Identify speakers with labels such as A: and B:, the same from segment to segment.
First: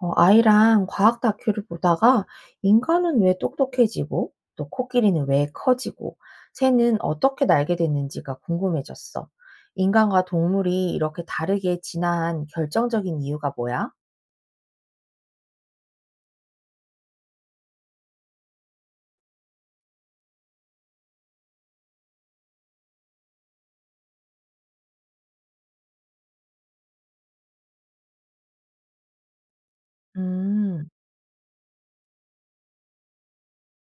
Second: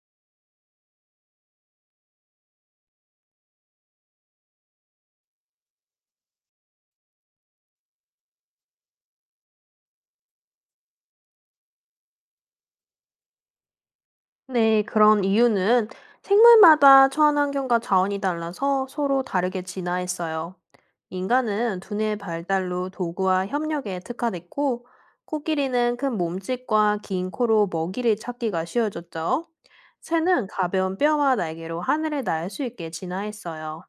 A: 아이랑 과학 다큐를 보다가 인간은 왜 똑똑해지고 또 코끼리는 왜 커지고 새는 어떻게 날게 됐는지가 궁금해졌어. 인간과 동물이 이렇게 다르게 진화한 결정적인 이유가 뭐야?
B: 네, 그런 이유는 생물마다 처한 환경과 자원이 달라서 서로 다르게 진화했어요. 인간은 두뇌의 발달로 도구와 협력에 특화됐고, 코끼리는 큰 몸집과 긴 코로 먹이를 찾기가 쉬워졌죠. 새는
A: 음,
B: 가벼운 뼈와 날개로 하늘을 날 수 있게 진화했어요.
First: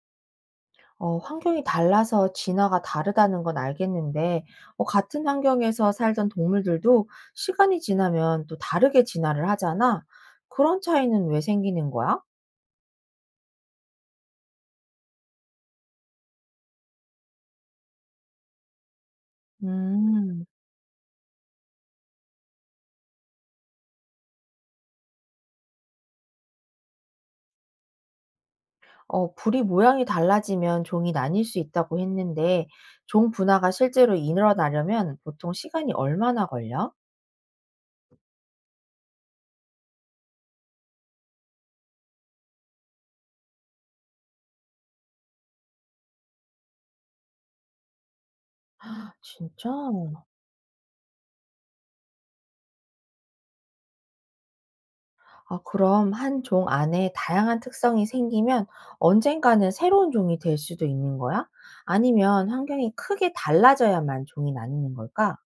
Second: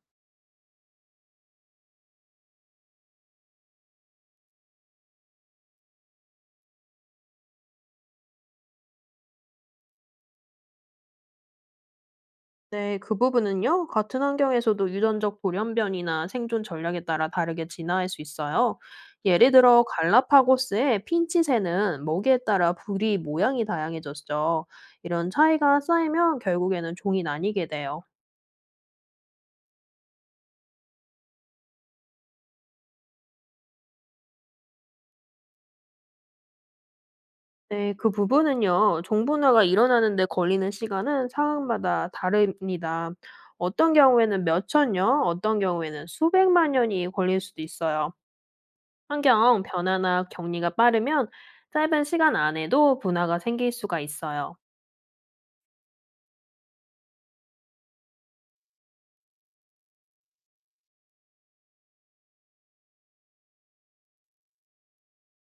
A: 환경이 달라서 진화가 다르다는 건 알겠는데, 같은 환경에서 살던 동물들도 시간이 지나면 또 다르게 진화를 하잖아. 그런 차이는 왜 생기는 거야?
B: 네, 그 부분은요, 같은 환경에서도 유전적 돌연변이나 생존 전략에 따라 다르게 진화할 수 있어요. 예를 들어,
A: 음.
B: 갈라파고스의 핀치새는 먹이에 따라 부리 모양이 다양해졌죠. 이런 차이가 쌓이면 결국에는 종이 나뉘게 돼요.
A: 불이 모양이 달라지면 종이 나뉠 수 있다고 했는데, 종 분화가 실제로 일어나려면 보통 시간이 얼마나 걸려?
B: 네, 그 부분은요, 종분화가 일어나는데 걸리는 시간은 상황마다 다릅니다. 어떤 경우에는 몇천 년, 어떤 경우에는 수백만 년이 걸릴 수도 있어요.
A: 아,
B: 환경
A: 진짜?
B: 변화나 격리가 빠르면 짧은 시간 안에도 분화가 생길 수가 있어요.
A: 아, 그럼 한 종 안에 다양한 특성이 생기면 언젠가는 새로운 종이 될 수도 있는 거야? 아니면 환경이 크게 달라져야만 종이 나뉘는 걸까?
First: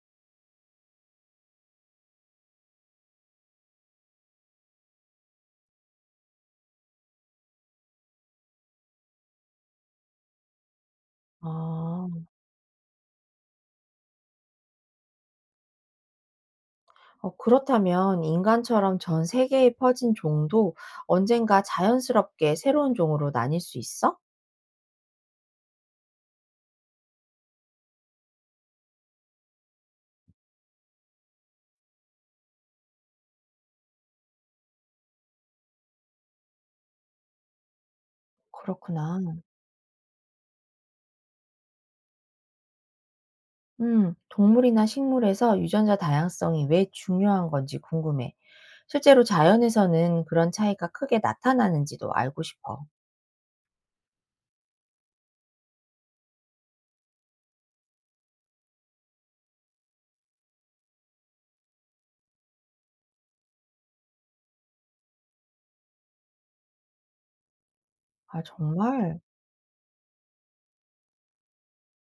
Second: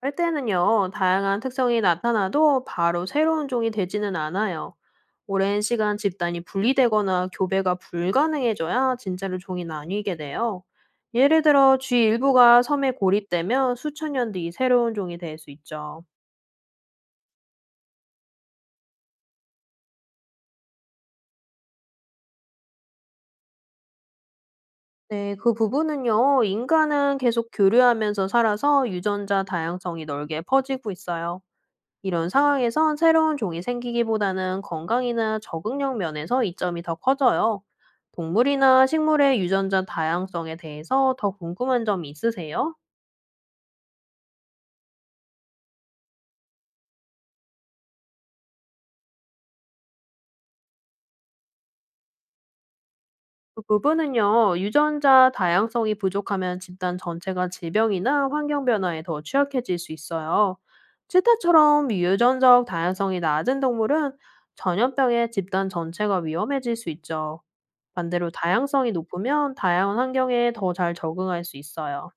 B: 할 때는요, 다양한 특성이 나타나도 바로 새로운 종이 되지는 않아요. 오랜 시간 집단이 분리되거나 교배가 불가능해져야 진짜로 종이 나뉘게 돼요. 예를 들어, 쥐
A: 아,
B: 일부가 섬에 고립되면 수천 년 뒤 새로운 종이 될 수 있죠.
A: 그렇다면 인간처럼 전 세계에 퍼진 종도 언젠가 자연스럽게 새로운 종으로 나뉠 수 있어?
B: 네, 그 부분은요, 인간은 계속 교류하면서 살아서 유전자 다양성이 넓게 퍼지고 있어요. 이런 상황에선 새로운 종이 생기기보다는 건강이나 적응력 면에서 이점이 더 커져요. 동물이나
A: 그렇구나.
B: 식물의 유전자 다양성에 대해서 더 궁금한 점이 있으세요?
A: 동물이나 식물에서 유전자 다양성이 왜 중요한 건지 궁금해. 실제로 자연에서는 그런 차이가 크게 나타나는지도 알고 싶어.
B: 그 부분은요, 유전자 다양성이 부족하면 집단 전체가 질병이나 환경 변화에 더 취약해질 수 있어요. 치타처럼 유전적 다양성이 낮은 동물은 전염병에 집단 전체가 위험해질 수 있죠. 반대로
A: 아,
B: 다양성이
A: 정말?
B: 높으면 다양한 환경에 더 잘 적응할 수 있어요.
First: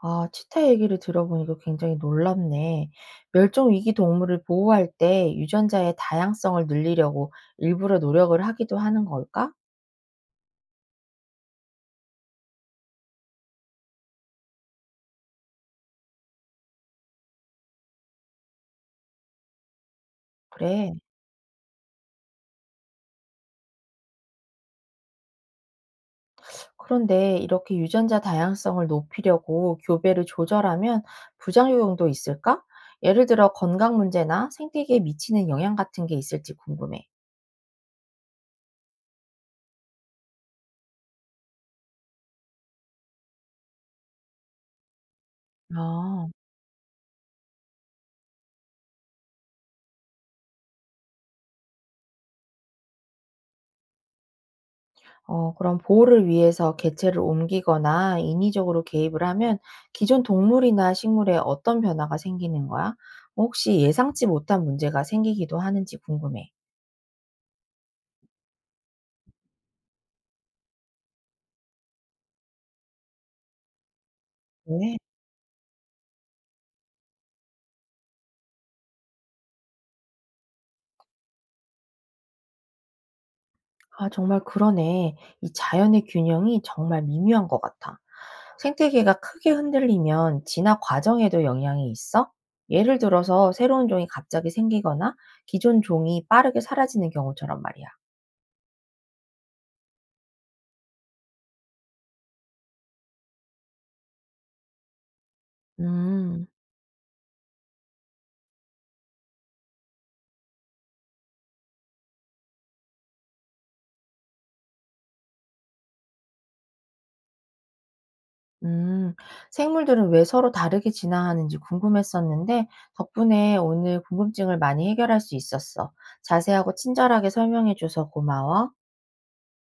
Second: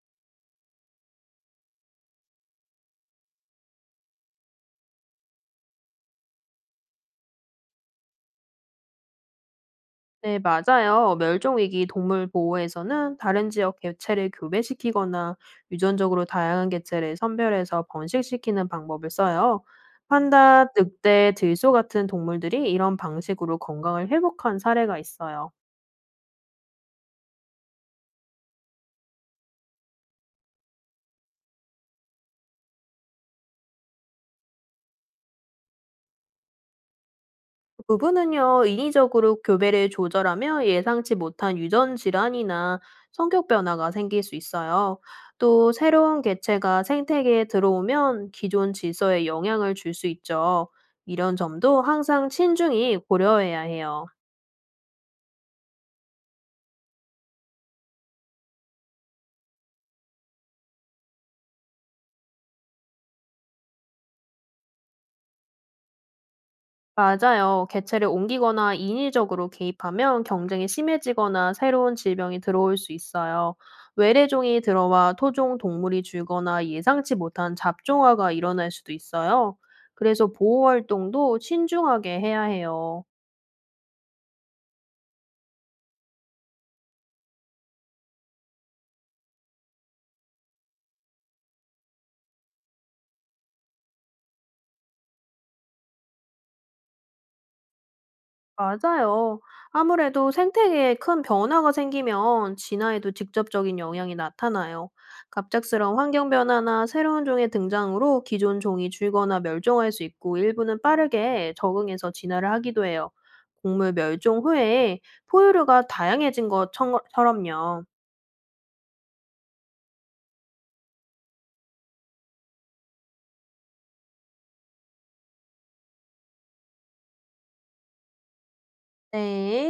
A: 아, 치타 얘기를 들어보니까 굉장히 놀랍네. 멸종 위기 동물을 보호할 때 유전자의 다양성을 늘리려고 일부러 노력을 하기도 하는 걸까?
B: 네, 맞아요. 멸종위기 동물 보호에서는 다른 지역 개체를 교배시키거나 유전적으로 다양한 개체를 선별해서 번식시키는 방법을 써요. 판다,
A: 그래.
B: 늑대, 들소 같은 동물들이 이런 방식으로 건강을 회복한 사례가 있어요.
A: 그런데 이렇게 유전자 다양성을 높이려고 교배를 조절하면 부작용도 있을까? 예를 들어 건강 문제나 생태계에 미치는 영향 같은 게 있을지 궁금해.
B: 부 부분은요, 인위적으로 교배를 조절하며 예상치 못한 유전 질환이나 성격 변화가 생길 수 있어요. 또 새로운
A: 아,
B: 개체가 생태계에 들어오면 기존 질서에 영향을 줄 수 있죠. 이런 점도 항상 신중히 고려해야 해요.
A: 그럼 보호를 위해서 개체를 옮기거나 인위적으로 개입을 하면 기존 동물이나 식물에 어떤 변화가 생기는 거야? 혹시 예상치 못한 문제가 생기기도 하는지 궁금해.
B: 맞아요. 개체를 옮기거나 인위적으로 개입하면 경쟁이 심해지거나 새로운 질병이 들어올 수 있어요. 외래종이
A: 네.
B: 들어와 토종 동물이 줄거나 예상치 못한 잡종화가 일어날 수도 있어요. 그래서 보호 활동도 신중하게 해야 해요.
A: 아 정말 그러네. 이 자연의 균형이 정말 미묘한 것 같아. 생태계가 크게 흔들리면 진화 과정에도 영향이 있어? 예를 들어서 새로운 종이 갑자기 생기거나 기존 종이 빠르게 사라지는 경우처럼 말이야.
B: 맞아요. 아무래도 생태계에 큰 변화가 생기면 진화에도 직접적인 영향이 나타나요. 갑작스러운 환경
A: 음,
B: 변화나 새로운 종의 등장으로 기존 종이 줄거나 멸종할 수 있고 일부는 빠르게 적응해서 진화를 하기도 해요. 곡물 멸종 후에 포유류가 다양해진 것처럼요.
A: 음. 생물들은 왜 서로 다르게 진화하는지 궁금했었는데 덕분에 오늘 궁금증을 많이 해결할 수 있었어. 자세하고 친절하게 설명해줘서 고마워.
B: 네.